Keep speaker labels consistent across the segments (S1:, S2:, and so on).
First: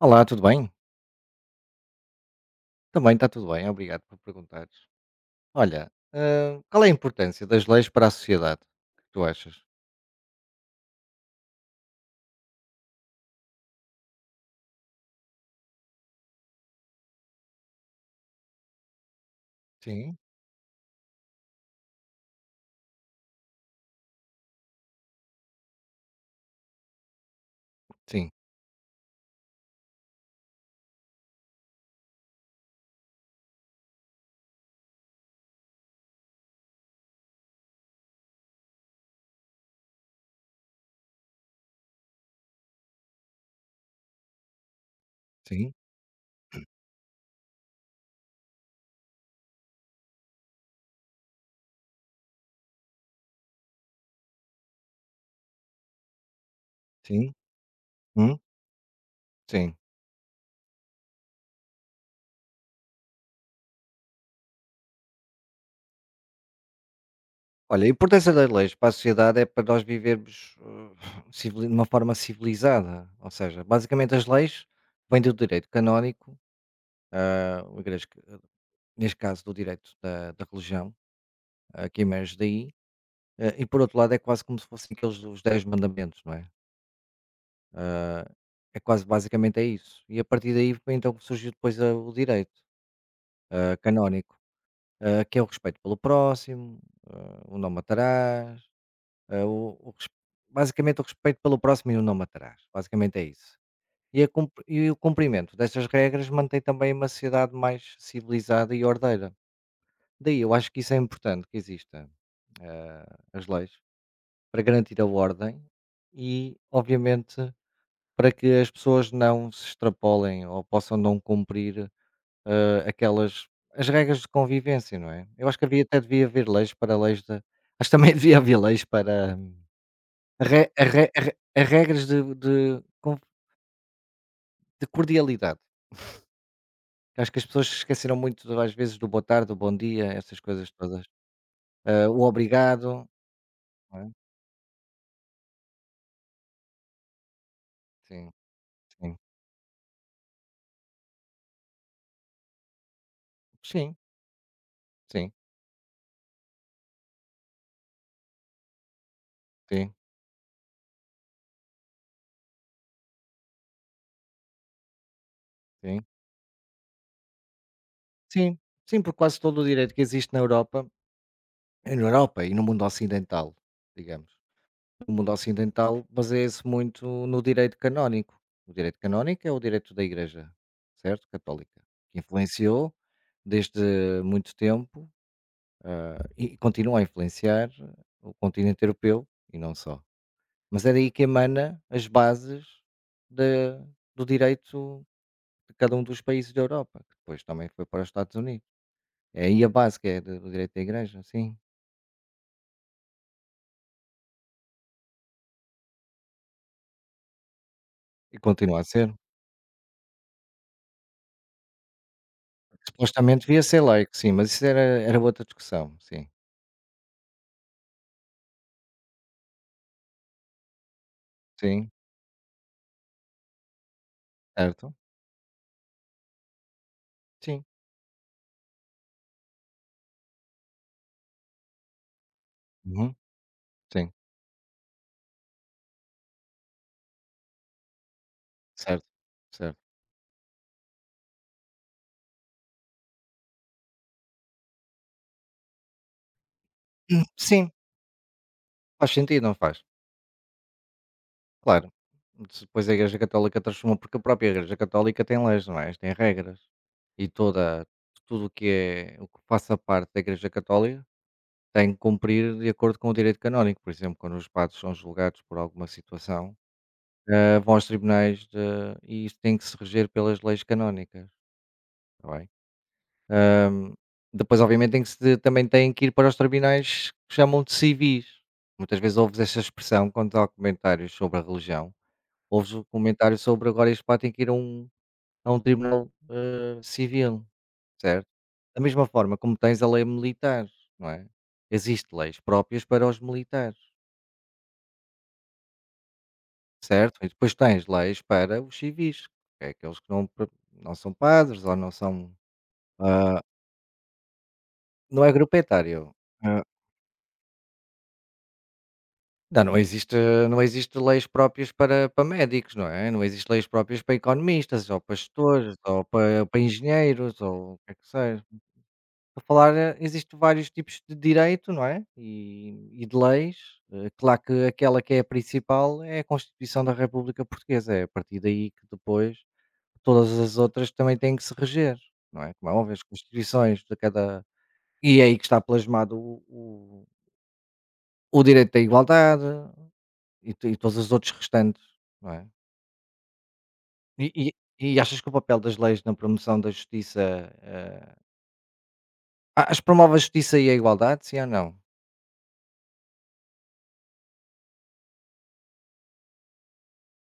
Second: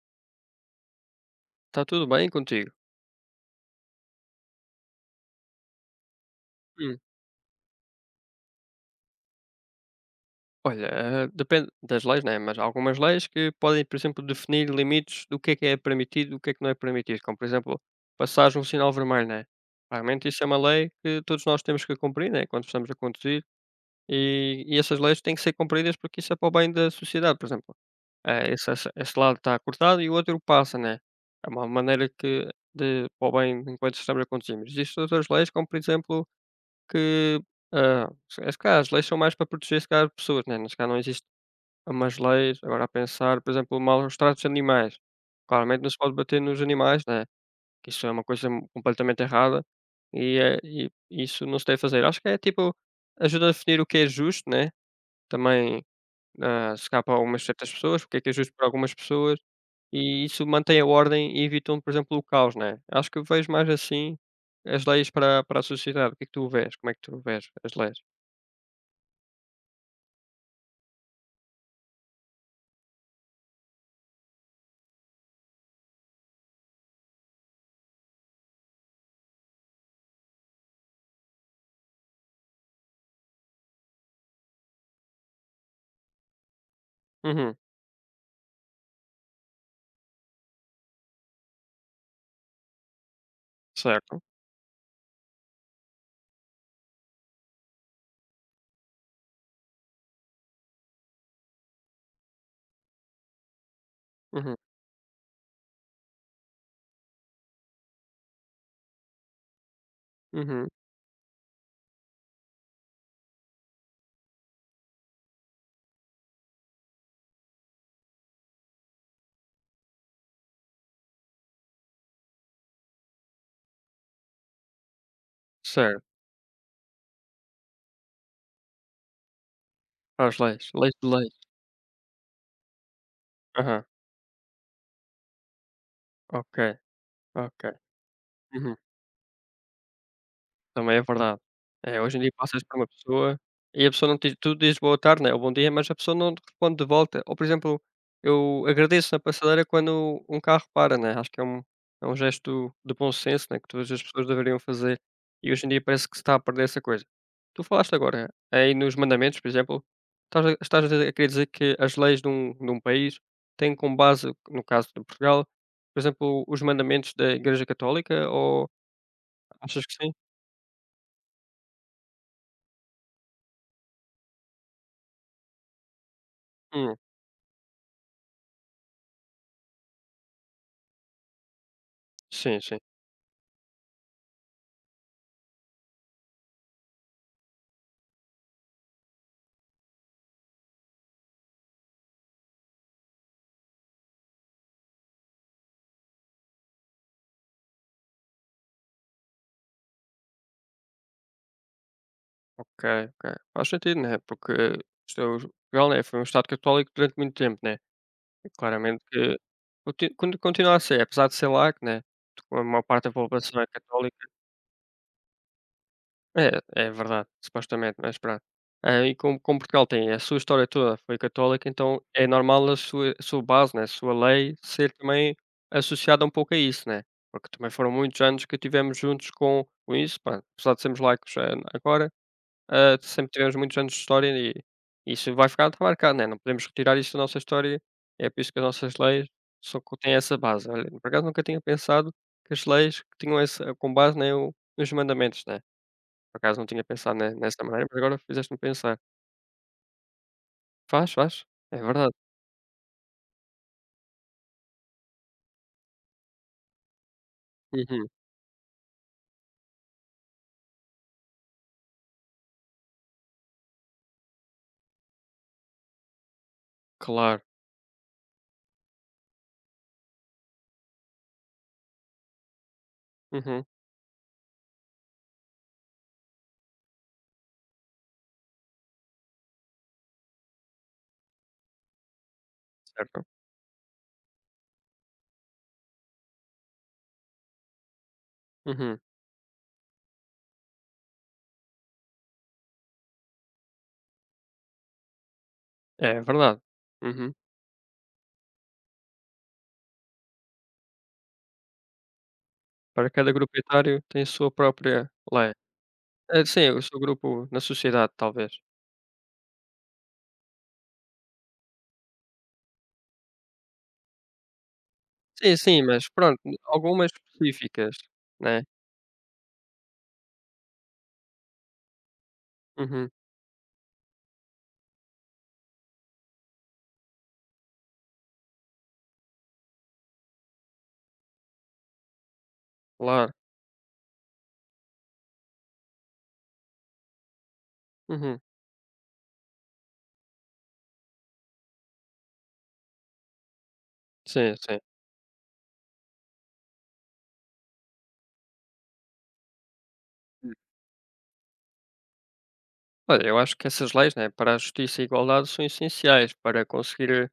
S1: Olá, tudo bem?
S2: Está tudo bem contigo?
S1: Também está tudo bem, obrigado por perguntares. Olha, qual é a
S2: Hum,
S1: importância das leis para a sociedade? Que tu achas?
S2: Depende das leis, né, mas há algumas leis que podem, por exemplo, definir limites do que é permitido e o que é que não é permitido, como, por exemplo, passares um sinal vermelho, né?
S1: Sim,
S2: Realmente isso é uma lei que todos nós temos que cumprir, né, quando estamos a conduzir, e essas leis têm que ser cumpridas porque isso é para o bem da sociedade, por exemplo.
S1: sim,
S2: Esse lado está cortado e o outro passa, né? É uma maneira que de, para o bem enquanto estamos a conduzir. Mas existem outras leis, como, por exemplo, Que, se se calhar as leis são mais para proteger se calhar pessoas, né, se calhar não existe umas leis, agora a pensar, por exemplo, maus tratos de animais.
S1: sim,
S2: Claramente não se pode bater nos animais, né, que isso é uma completamente errada e, e isso não se deve fazer. Acho que é tipo, ajuda a definir o que é justo, né, também, se calhar para
S1: sim,
S2: algumas certas pessoas, porque é que é
S1: hum,
S2: justo para algumas pessoas,
S1: sim.
S2: e isso mantém a ordem e evitam, por exemplo, o caos, né. Acho que eu vejo mais assim as leis para a sociedade. O que é que tu vês? Como é que tu vês as
S1: Olha, a
S2: leis?
S1: importância das leis para a sociedade é para nós vivermos, de uma forma civilizada. Ou seja, basicamente as leis vêm do direito canónico, ah, o igreja- neste caso do direito da religião, que emerge daí, e por outro lado é quase como se fossem aqueles os dez mandamentos, não é?
S2: Uhum.
S1: É quase, basicamente é isso. E a partir daí foi então que surgiu depois a o direito,
S2: Certo.
S1: canónico, que é o respeito pelo próximo, o não matarás, o res basicamente o respeito pelo próximo e o não matarás, basicamente é isso. E a
S2: Uhum,
S1: cumpri e o cumprimento destas regras mantém também uma sociedade mais civilizada e ordeira. Daí eu
S2: uhum.
S1: acho que isso é importante que exista, as leis, para garantir a ordem e, obviamente, para que as pessoas não se extrapolem ou possam não cumprir, aquelas as regras de convivência, não é? Eu acho que havia, até
S2: Certo.
S1: devia haver leis para leis de acho que também devia haver leis para,
S2: As leis.
S1: re a
S2: Leis de
S1: re a
S2: leis.
S1: re a regras de de con
S2: Aham.
S1: de cordialidade.
S2: Ok,
S1: Acho que as
S2: ok.
S1: pessoas se esqueceram muito às
S2: Uhum.
S1: vezes do boa tarde, do bom dia, essas coisas
S2: Também é
S1: todas.
S2: verdade. É, hoje
S1: O
S2: em dia passas por uma
S1: obrigado,
S2: pessoa e a
S1: não
S2: pessoa
S1: é?
S2: não te diz, tu dizes boa tarde, né, ou bom dia, mas a pessoa não te responde de volta. Ou, por exemplo,
S1: Sim,
S2: eu agradeço
S1: sim.
S2: na passadeira quando um carro para, né, acho que é um gesto de bom senso, né, que todas
S1: Sim,
S2: as pessoas deveriam fazer
S1: sim,
S2: e hoje em dia parece que se está a perder essa coisa. Tu falaste agora aí nos mandamentos, por exemplo,
S1: sim,
S2: estás a dizer, a querer dizer que as leis de um país têm como base, no caso de Portugal, por
S1: sim.
S2: exemplo, os mandamentos da Igreja Católica,
S1: Sim,
S2: ou
S1: sim, por quase todo o
S2: achas que
S1: direito que
S2: sim?
S1: existe na Europa. É na Europa e no mundo ocidental, digamos. No mundo ocidental baseia-se
S2: Hum,
S1: muito no direito canónico. O direito canónico é o direito da Igreja, certo? Católica, que
S2: sim, sim.
S1: influenciou desde muito tempo e continua a influenciar o continente europeu e não só. Mas é daí que emana as bases da- do direito de cada um dos países da Europa, que depois também foi para os Estados Unidos. É aí a base que é do direito da Igreja, sim.
S2: Ok, ok. Faz sentido, né? Porque isto é o Portugal, né? Foi um Estado católico durante muito tempo, né?
S1: E
S2: E
S1: continua a
S2: claramente
S1: ser.
S2: que continua a ser, apesar de ser laico, né? A maior parte da
S1: Supostamente
S2: população
S1: devia
S2: é
S1: ser laico,
S2: católica.
S1: sim, mas isso era outra discussão. Sim,
S2: É, é verdade, supostamente, mas pronto. E como, como Portugal tem a sua história toda foi católica,
S1: sim,
S2: então é normal a sua base, né? A sua lei ser
S1: certo.
S2: também associada um pouco a isso, né? Porque
S1: Sim,
S2: também foram muitos anos que tivemos juntos com isso, pá, apesar de sermos laicos agora.
S1: uhum,
S2: Sempre tivemos muitos anos de
S1: sim,
S2: história e isso vai ficar marcado, né, não podemos retirar isso da nossa história, é por isso que as nossas
S1: certo,
S2: leis
S1: certo.
S2: só co têm essa base. Olha, por acaso nunca tinha pensado que as leis tinham essa com base, né, o nos mandamentos, né. Por acaso não tinha pensado ne nessa
S1: Sim,
S2: maneira, mas agora fizeste-me pensar.
S1: faz sentido, não faz?
S2: Faz, faz, é
S1: Claro.
S2: verdade.
S1: Se Depois a Igreja Católica transformou, porque a própria Igreja Católica tem leis, não é? Tem regras. E toda
S2: Uhum,
S1: tudo o que é, o que faça parte da Igreja Católica tem que cumprir de acordo com o direito canónico. Por exemplo, quando os padres são julgados por alguma situação,
S2: claro.
S1: vão aos tribunais de e isso tem que se reger pelas leis canónicas, está bem?
S2: Uhum,
S1: Ahm, Depois, obviamente, tem que se também têm que ir para os tribunais que chamam de civis. Muitas vezes ouves essa expressão quando há comentários sobre a religião, ouves o
S2: certo.
S1: comentário sobre agora este pá tem que ir a um, tribunal, civil, certo? Da
S2: Uhum,
S1: mesma forma como tens a lei militar, não é? Existem leis próprias para os militares,
S2: é verdade.
S1: certo? E
S2: Uhum.
S1: depois tens leis para os civis, que é aqueles que não, não são padres ou não são.
S2: Para cada
S1: ah,
S2: grupo etário tem a sua própria
S1: não é
S2: lei.
S1: grupo etário.
S2: Sim, o seu grupo na sociedade, talvez.
S1: Não, não existe, não existe leis próprias para, médicos, não é? Não existe leis próprias para economistas, ou para
S2: Sim,
S1: gestores,
S2: sim,
S1: ou
S2: mas pronto,
S1: para
S2: algumas
S1: engenheiros, ou o que é
S2: específicas,
S1: que seja.
S2: né.
S1: Para falar, existem vários tipos de direito, não é? E
S2: Uhum,
S1: de leis. Claro que aquela que é a principal é a Constituição da República Portuguesa. É a partir daí que depois todas as outras também têm que se reger, não é? Como é óbvio, as
S2: claro.
S1: Constituições de cada... E é aí que está plasmado o, o
S2: Uhum.
S1: o direito à igualdade, e to e todos os outros restantes, não é? E e
S2: Sim, sim.
S1: e achas que o papel das leis na promoção da justiça, achas que promove a justiça e a igualdade, sim ou não?
S2: Olha, eu acho que essas leis, né, para a justiça e a igualdade são essenciais para conseguir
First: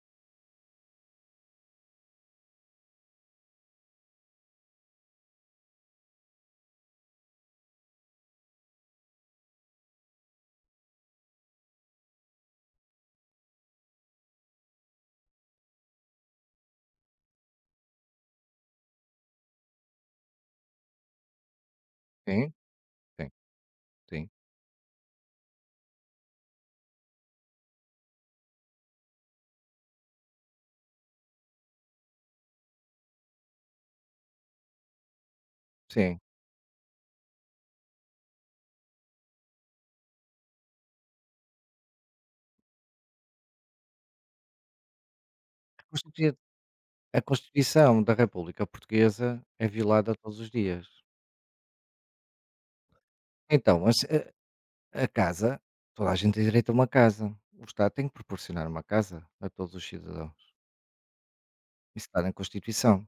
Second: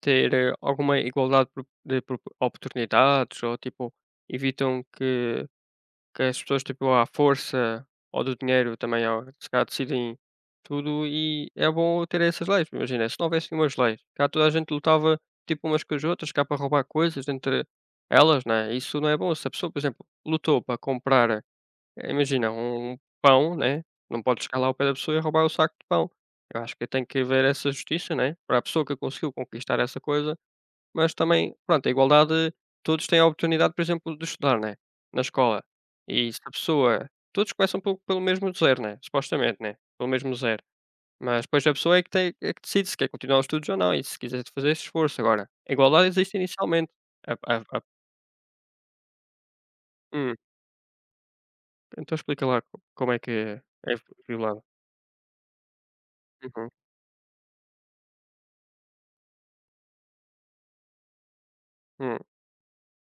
S2: ter alguma igualdade pro de pro oportunidades, ou, tipo, evitam que as pessoas, tipo, à força ou do dinheiro também ao se calhar decidem tudo, e é bom ter essas leis. Imagina, se não houvessem umas leis, cá toda a gente lutava, tipo, umas com as outras, cá para roubar coisas entre elas, né, isso não é bom. Se a pessoa, por exemplo, lutou para comprar, imagina,
S1: Sim?
S2: um
S1: Sim,
S2: pão, né, não
S1: sim,
S2: pode chegar lá ao pé da pessoa e roubar o saco de pão. Eu acho que tem que haver essa justiça, né, para a pessoa que conseguiu conquistar essa coisa, mas também, pronto, a igualdade, todos têm a oportunidade, por exemplo, de estudar, né, na escola.
S1: sim.
S2: E se a pessoa, todos começam pelo mesmo 0, né, supostamente, né, pelo mesmo 0. Mas depois a pessoa é que tem, é que decide se quer continuar os estudos ou não e se quiser fazer esse esforço. Agora, a
S1: A
S2: igualdade
S1: constitui
S2: existe inicialmente.
S1: a
S2: A
S1: Constituição da República Portuguesa é violada
S2: hum,
S1: todos os dias.
S2: então explica lá co como é que é
S1: Então, mas
S2: é violada.
S1: a casa toda a gente tem
S2: Uhum,
S1: direito a uma casa. O Estado tem que proporcionar uma casa a todos os cidadãos. Isso
S2: hum,
S1: está na Constituição.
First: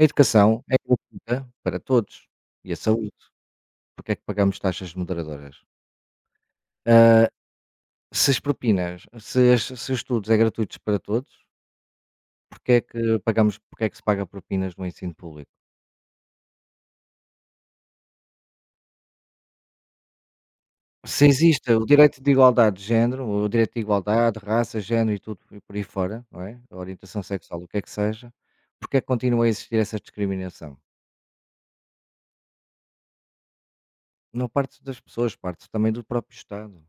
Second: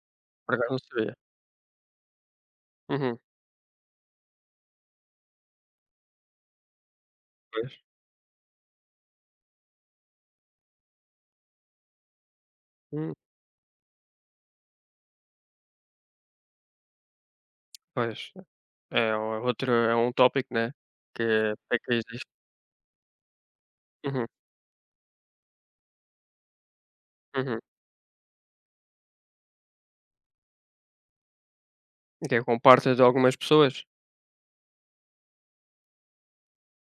S1: A
S2: por
S1: educação
S2: acaso
S1: é
S2: não sabia.
S1: gratuita para todos e a saúde.
S2: Uhum,
S1: Porque é que pagamos taxas moderadoras? Ah,
S2: pois,
S1: Se as propinas se as se os estudos é gratuitos para todos, porque é que
S2: hum,
S1: se paga propinas no ensino público?
S2: pois. É outro, é um tópico, né, que
S1: Se existe
S2: é
S1: o
S2: que
S1: direito
S2: existe.
S1: de igualdade de género, o direito de
S2: Uhum,
S1: igualdade, raça, género e tudo e por aí fora, não é? A orientação
S2: uhum.
S1: sexual, o que é que seja, porque é que continua a existir essa discriminação?
S2: Que é com partes de algumas pessoas?
S1: Não parte das pessoas, parte também do próprio Estado.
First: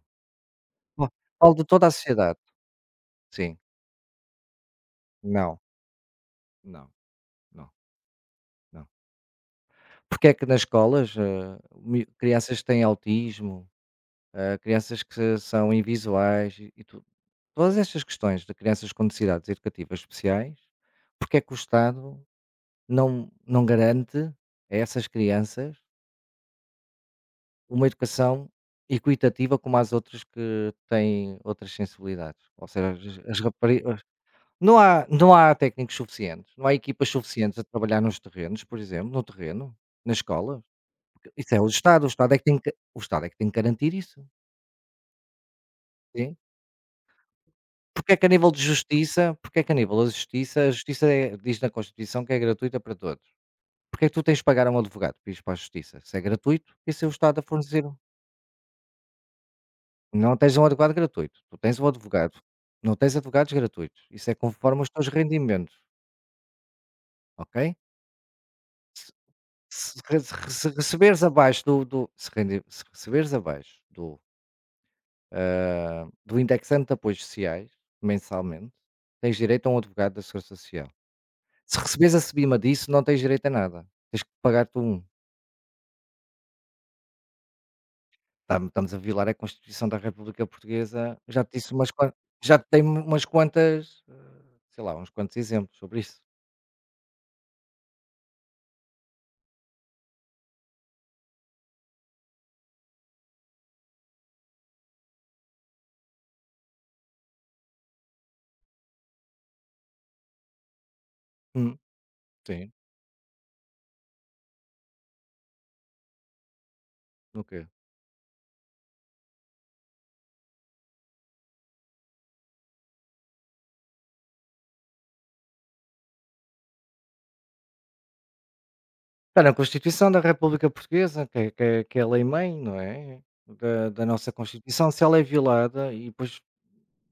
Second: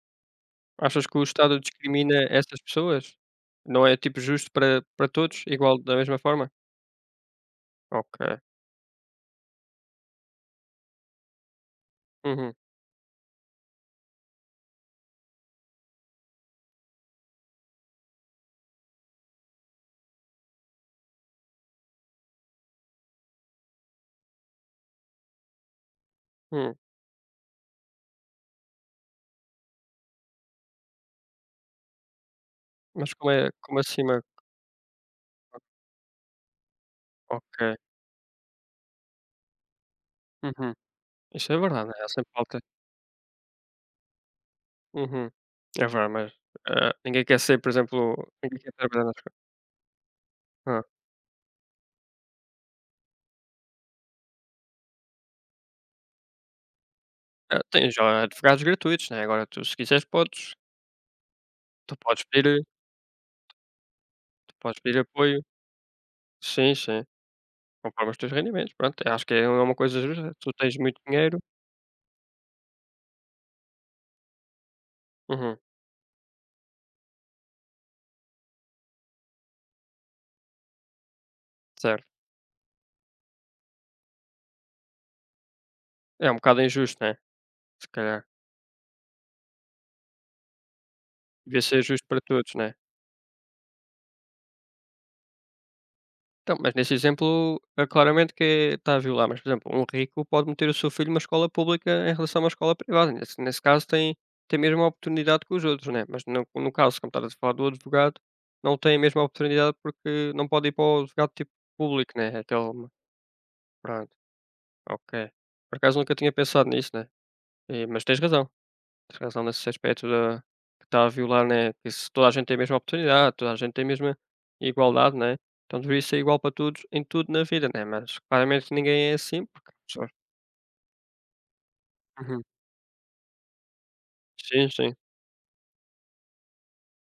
S1: Fa
S2: Achas que o
S1: Falo
S2: Estado
S1: de toda a
S2: discrimina
S1: sociedade.
S2: essas pessoas?
S1: Sim.
S2: Não é, tipo, justo para todos,
S1: Não,
S2: igual da mesma forma?
S1: não, não,
S2: Ok.
S1: não. Porque é que nas escolas, mi
S2: Uhum,
S1: crianças têm autismo, crianças que são invisuais e tudo. Todas estas questões de crianças com necessidades educativas especiais, porque é que o Estado não garante a essas crianças
S2: hum.
S1: uma educação equitativa como às outras que têm outras sensibilidades? Ou seja,
S2: Mas
S1: as,
S2: como é
S1: as
S2: como
S1: raparigas.
S2: acima
S1: Não há, não há técnicos suficientes, não há equipas suficientes a
S2: ok.
S1: trabalhar nos terrenos, por exemplo, no terreno, na escola.
S2: Uhum. Isso
S1: Isso
S2: é
S1: é
S2: verdade, né,
S1: O
S2: há sempre
S1: Estado é que tem
S2: falta
S1: que, o Estado é que tem que garantir isso.
S2: uhum. É verdade, mas, ninguém quer ser, por exemplo, ninguém quer trabalhar nas co
S1: Porque é que a nível da justiça, a
S2: hã.
S1: justiça diz na Constituição que é gratuita para todos. Porque é que tu tens de pagar a um advogado para ires para a justiça? Se é gratuito e se é o Estado a fornecer,
S2: Tem já advogados gratuitos, né, agora tu se quiseres
S1: não
S2: podes,
S1: tens um advogado gratuito, tu tens um
S2: tu podes
S1: advogado.
S2: pedir
S1: Não tens advogados gratuitos, isso é
S2: tu podes
S1: conforme os
S2: pedir
S1: teus
S2: apoio.
S1: rendimentos,
S2: Sim, sim,
S1: ok?
S2: conforme os teus rendimentos, pronto. Eu acho que é uma
S1: Se
S2: coisa
S1: re
S2: justa,
S1: se re-
S2: tu
S1: se
S2: tens muito
S1: receberes
S2: dinheiro
S1: abaixo do,
S2: uhum,
S1: do indexante de apoios sociais, mensalmente, tens direito a um advogado da Segurança Social. Se
S2: certo.
S1: receberes acima disso, não tens direito a nada. Tens que pagar tu um.
S2: É um bocado injusto, né, se calhar.
S1: Estamos a violar a Constituição da República Portuguesa. Já te
S2: Devia
S1: disse
S2: ser
S1: umas
S2: justo
S1: quan
S2: para todos,
S1: já
S2: né.
S1: te umas quantas, sei lá, uns quantos exemplos sobre isso.
S2: Então, mas nesse exemplo, é claramente que é está a violar, mas, por exemplo, um rico pode meter o seu filho numa escola pública em relação a uma escola privada, nesse caso tem, tem a mesma oportunidade que os outros, né, mas no caso, como estavas a falar do advogado, não tem a mesma oportunidade porque não pode ir para o advogado, tipo,
S1: Hum,
S2: público, né. É aquele,
S1: sim,
S2: pronto, ok. Por acaso nunca tinha pensado nisso, né,
S1: ok.
S2: mas tens razão. Tens razão nesse aspecto da que está a violar, né, que se toda a gente tem a mesma oportunidade, toda a gente tem a mesma igualdade, né, então deveria ser igual para todos em tudo na vida, né, mas claramente ninguém é
S1: Está
S2: assim
S1: na
S2: porque as pessoas
S1: Constituição da República Portuguesa, que é a
S2: Uhum.
S1: lei-mãe, não é, da nossa
S2: Sim,
S1: Constituição.
S2: sim,
S1: Se ela é violada, e depois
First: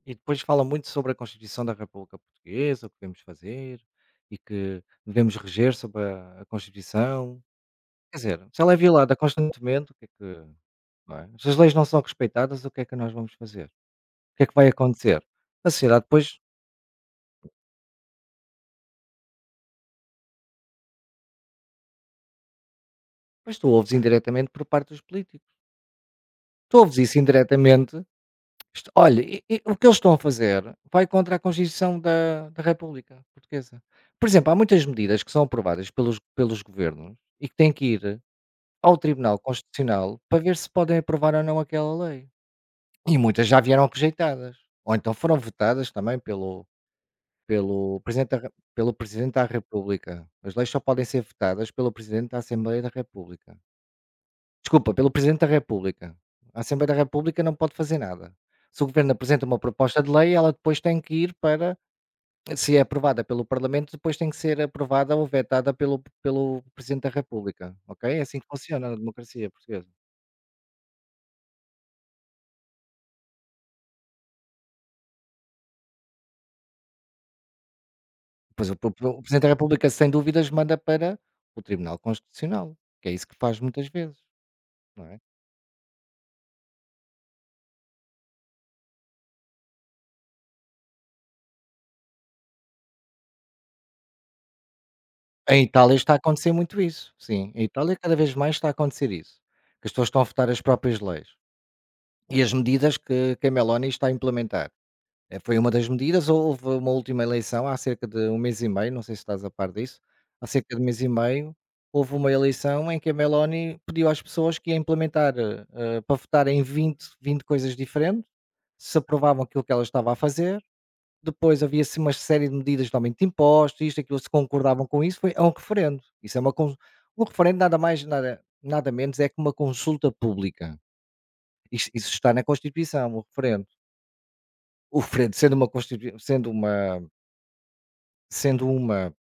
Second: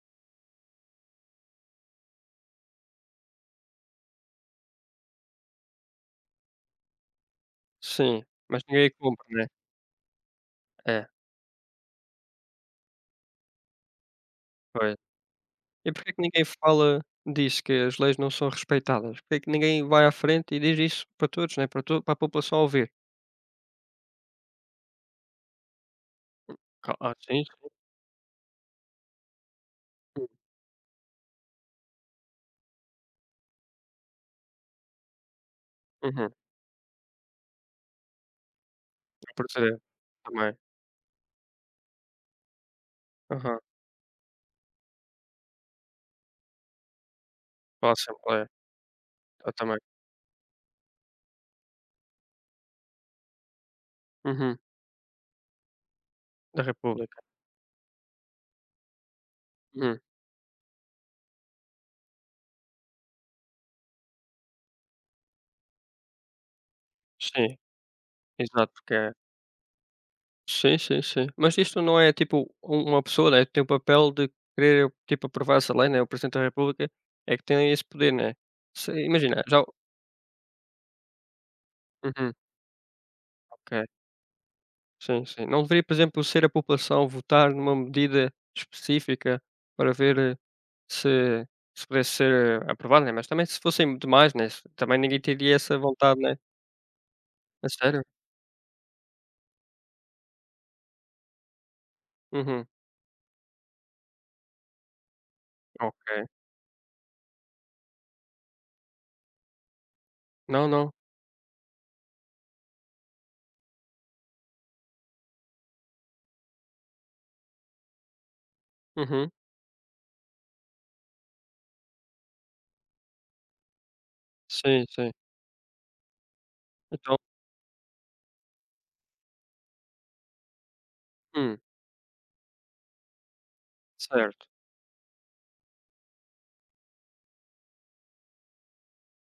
S1: fala muito sobre a Constituição da República Portuguesa, o que devemos fazer e que devemos reger sobre a Constituição. Quer
S2: sim,
S1: dizer, se
S2: mas
S1: ela é
S2: ninguém
S1: violada
S2: cumpre, né.
S1: constantemente, o que é que,
S2: É,
S1: não é? Se as leis não são respeitadas, o que é que nós vamos fazer? O que é que vai
S2: pois.
S1: acontecer? A
S2: E
S1: sociedade
S2: porquê que
S1: depois,
S2: ninguém fala disso, que as leis não são respeitadas? Porquê que ninguém vai à frente e diz isso para todos, né, para a população ouvir?
S1: tu ouves indiretamente por parte dos políticos. Tu ouves isso
S2: Sim, sim.
S1: indiretamente. Olha, e o que eles estão a fazer vai contra a Constituição da República Portuguesa. Por exemplo, há muitas medidas que são aprovadas pelos,
S2: Uhum.
S1: pelos governos e que têm que ir ao
S2: A
S1: Tribunal
S2: portaria
S1: Constitucional para
S2: Também.
S1: ver se podem aprovar ou não aquela lei. E muitas
S2: Aham.
S1: já vieram rejeitadas. Ou então foram votadas também pelo,
S2: Para a
S1: Pelo Presidente da
S2: Assembleia,
S1: Re pelo Presidente da
S2: exatamente.
S1: República. As leis só podem ser votadas pelo Presidente da Assembleia da República.
S2: Uhum.
S1: Desculpa, pelo Presidente da República. A
S2: Da
S1: Assembleia da
S2: República.
S1: República não pode fazer nada. Se o Governo apresenta uma
S2: Uhum.
S1: proposta de lei, ela depois tem que ir para se é aprovada pelo Parlamento, depois tem que ser aprovada ou vetada pelo Presidente da
S2: Sim,
S1: República, ok? É assim que
S2: exato,
S1: funciona
S2: porque
S1: a
S2: é
S1: democracia portuguesa.
S2: sim, sim, sim. Mas isto não é tipo uma pessoa, né, tem o papel de querer, tipo, aprovar essa lei, né, o Presidente da República é que tem esse poder, né.
S1: Pois o pro
S2: Se
S1: o
S2: imagina,
S1: Presidente da
S2: já o
S1: República, sem dúvidas, manda para o Tribunal
S2: uhum,
S1: Constitucional, que é isso que faz
S2: ok.
S1: muitas vezes, não é?
S2: Sim, sim. Não deveria, por exemplo, ser a população votar numa medida específica para ver se se pudesse ser aprovado, né, mas também se fossem demais, né, se também ninguém teria
S1: Em
S2: essa
S1: Itália está a
S2: vontade, né.
S1: acontecer muito isso, sim. Em
S2: A
S1: Itália,
S2: sério?
S1: cada vez mais está a acontecer isso, que as pessoas estão a votar as próprias leis e as
S2: Uhum,
S1: medidas que a Meloni está a implementar. Foi uma das medidas,
S2: ok.
S1: houve uma última eleição há cerca de um mês e meio, não sei se estás a par disso, há
S2: Não,
S1: cerca de um
S2: não.
S1: mês e meio houve uma eleição em que a Meloni pediu às pessoas, que ia implementar, para votarem em 20, 20 coisas diferentes, se
S2: Uhum.
S1: aprovavam aquilo que ela estava a fazer. Depois havia-se uma série de medidas de aumento de impostos, isto, aquilo, se
S2: Sim,
S1: concordavam com
S2: sim.
S1: isso, foi a um referendo. Isso é uma cons
S2: Então
S1: um referendo, nada mais, nada menos, é que uma consulta pública.
S2: hum,
S1: Isso está na Constituição, o referendo.
S2: certo.
S1: O referendo, sendo uma constitui sendo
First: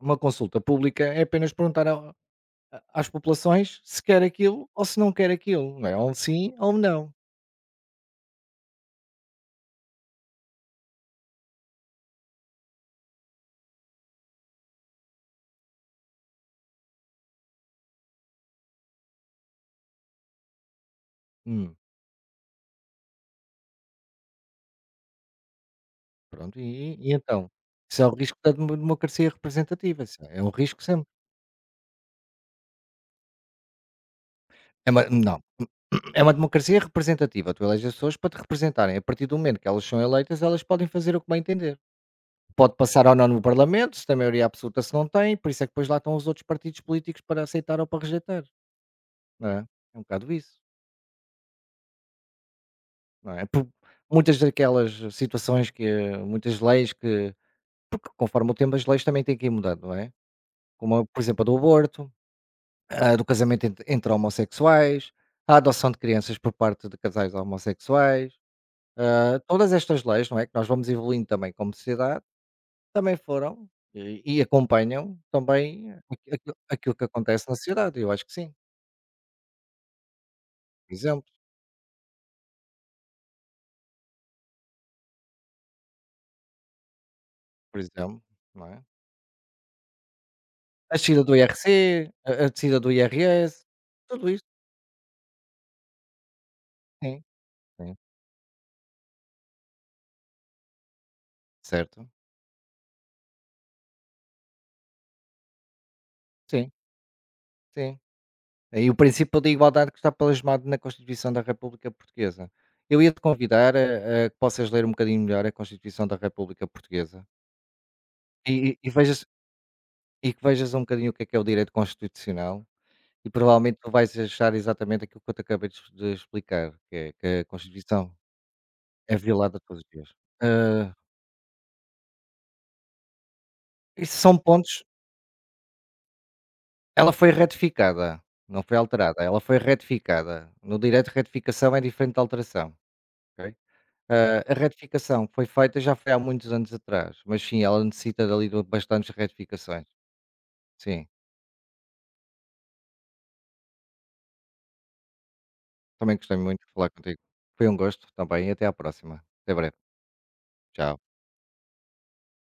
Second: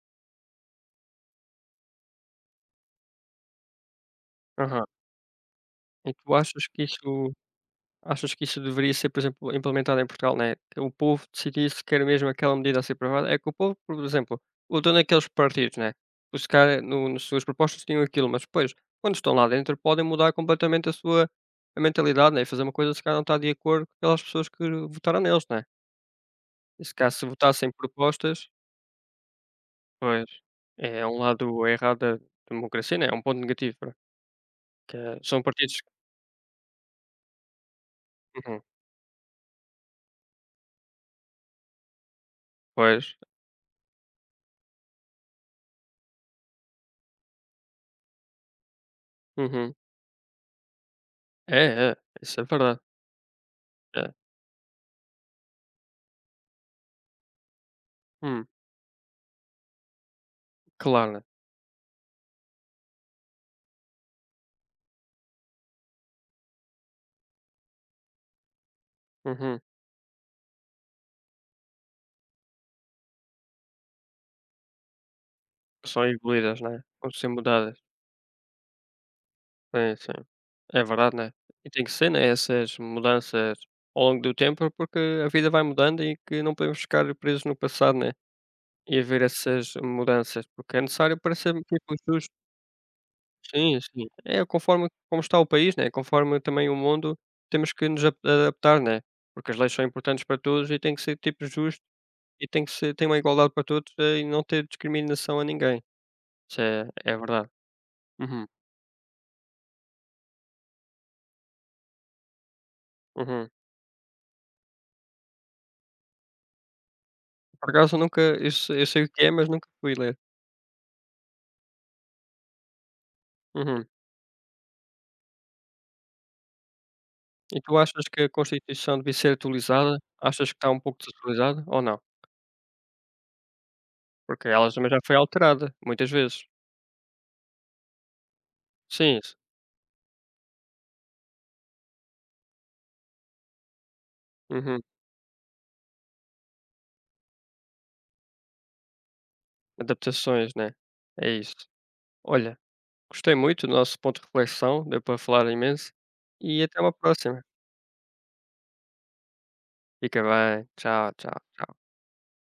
S1: uma consulta pública, é apenas perguntar ao a às populações se quer aquilo ou
S2: Aham.
S1: se não quer aquilo, não é?
S2: E
S1: Ou
S2: tu
S1: sim
S2: achas
S1: ou um
S2: que
S1: não.
S2: isso deveria ser, por exemplo, implementado em Portugal, né, que o povo decidisse se quer mesmo aquela medida a ser aprovada? É que o povo, por exemplo, votou naqueles partidos, né, os caras no nas suas propostas tinham aquilo, mas depois, quando estão lá dentro, podem mudar completamente a sua
S1: Hum,
S2: a mentalidade, né, e fazer uma coisa se calhar não está de acordo com aquelas pessoas que votaram neles, né.
S1: pronto,
S2: E
S1: e
S2: se
S1: e
S2: calhar se
S1: então?
S2: votassem
S1: Isso é o risco
S2: propostas
S1: da democracia representativa, isso
S2: pois,
S1: é um risco sempre.
S2: é um lado errado da democracia, né, é um ponto negativo, pronto,
S1: É
S2: que
S1: uma
S2: é
S1: Não.
S2: são partidos
S1: É uma democracia representativa. Tu eleges as pessoas para te
S2: uhum,
S1: representarem. A partir do momento que elas são eleitas, elas podem fazer o que bem entender. Pode passar ou
S2: pois,
S1: não no Parlamento, se tem maioria absoluta, se não tem. Por isso é que depois lá estão os outros partidos políticos para aceitar ou para rejeitar. Não é?
S2: uhum.
S1: É um bocado isso.
S2: É, é, isso é verdade.
S1: Não é? Por
S2: É.
S1: muitas daquelas situações que. Muitas leis que. Porque
S2: Hum,
S1: conforme o tempo, as leis também têm que ir mudando, não é? Como, por
S2: claro.
S1: exemplo, a do aborto, a do casamento entre homossexuais, a adoção de crianças por parte de casais homossexuais.
S2: Uhum.
S1: Todas estas leis, não é, que nós vamos evoluindo também como sociedade, também foram e acompanham também
S2: São
S1: aqui aquilo
S2: evoluídas, né?
S1: aquilo que
S2: Ou ser
S1: acontece na
S2: mudadas.
S1: sociedade, eu acho que sim.
S2: Sim, sim. É
S1: Por
S2: verdade,
S1: exemplo
S2: né? E tem que ser, né? Essas mudanças ao longo do tempo, porque a vida vai mudando e que não podemos ficar presos no
S1: por
S2: passado, né?
S1: exemplo, não é?
S2: E haver essas mudanças, porque é
S1: A
S2: necessário
S1: descida do
S2: para ser um
S1: IRC,
S2: tipo justo.
S1: a descida do IRS,
S2: Sim, sim.
S1: tudo
S2: É
S1: isso,
S2: conforme como está o país, né? Conforme também o mundo,
S1: sim,
S2: temos que
S1: sim,
S2: nos adaptar, né? Porque as leis são importantes para todos e tem que ser tipo justo
S1: certo.
S2: e tem que ser tem uma igualdade para todos e não ter discriminação a ninguém. Isso
S1: Sim,
S2: é é verdade.
S1: sim.
S2: Uhum,
S1: E o princípio da igualdade que está plasmado na Constituição da República Portuguesa. Eu ia-te
S2: uhum.
S1: convidar a que possas ler um bocadinho melhor a Constituição da República Portuguesa,
S2: Por acaso nunca eu
S1: e
S2: se
S1: e
S2: eu
S1: e
S2: sei o que
S1: vejas
S2: é, mas nunca fui ler.
S1: E que vejas um bocadinho o que é o direito constitucional, e provavelmente
S2: Uhum.
S1: tu vais achar exatamente aquilo que eu te acabei de explicar, que é que a
S2: E tu achas
S1: Constituição
S2: que a Constituição devia
S1: é
S2: ser
S1: violada todos os
S2: atualizada?
S1: dias.
S2: Achas que está um
S1: Hã,
S2: pouco desatualizada ou não?
S1: isso são
S2: Porque ela
S1: pontos.
S2: também já foi alterada muitas vezes.
S1: Ela foi retificada, não foi
S2: Sim,
S1: alterada,
S2: isso.
S1: ela foi retificada. No direito, retificação é diferente de alteração, ok? A
S2: Uhum.
S1: retificação foi feita, já foi há muitos anos atrás, mas sim, ela necessita dali de bastantes retificações.
S2: Adaptações, né?
S1: Sim,
S2: É isso. Olha, gostei muito do nosso ponto de reflexão, deu para falar imenso,
S1: também gostei muito
S2: e
S1: de
S2: até
S1: falar
S2: uma
S1: contigo.
S2: próxima.
S1: Foi um gosto também e até à próxima. Até breve.
S2: Fica bem.
S1: Tchau.
S2: Tchau, tchau, tchau.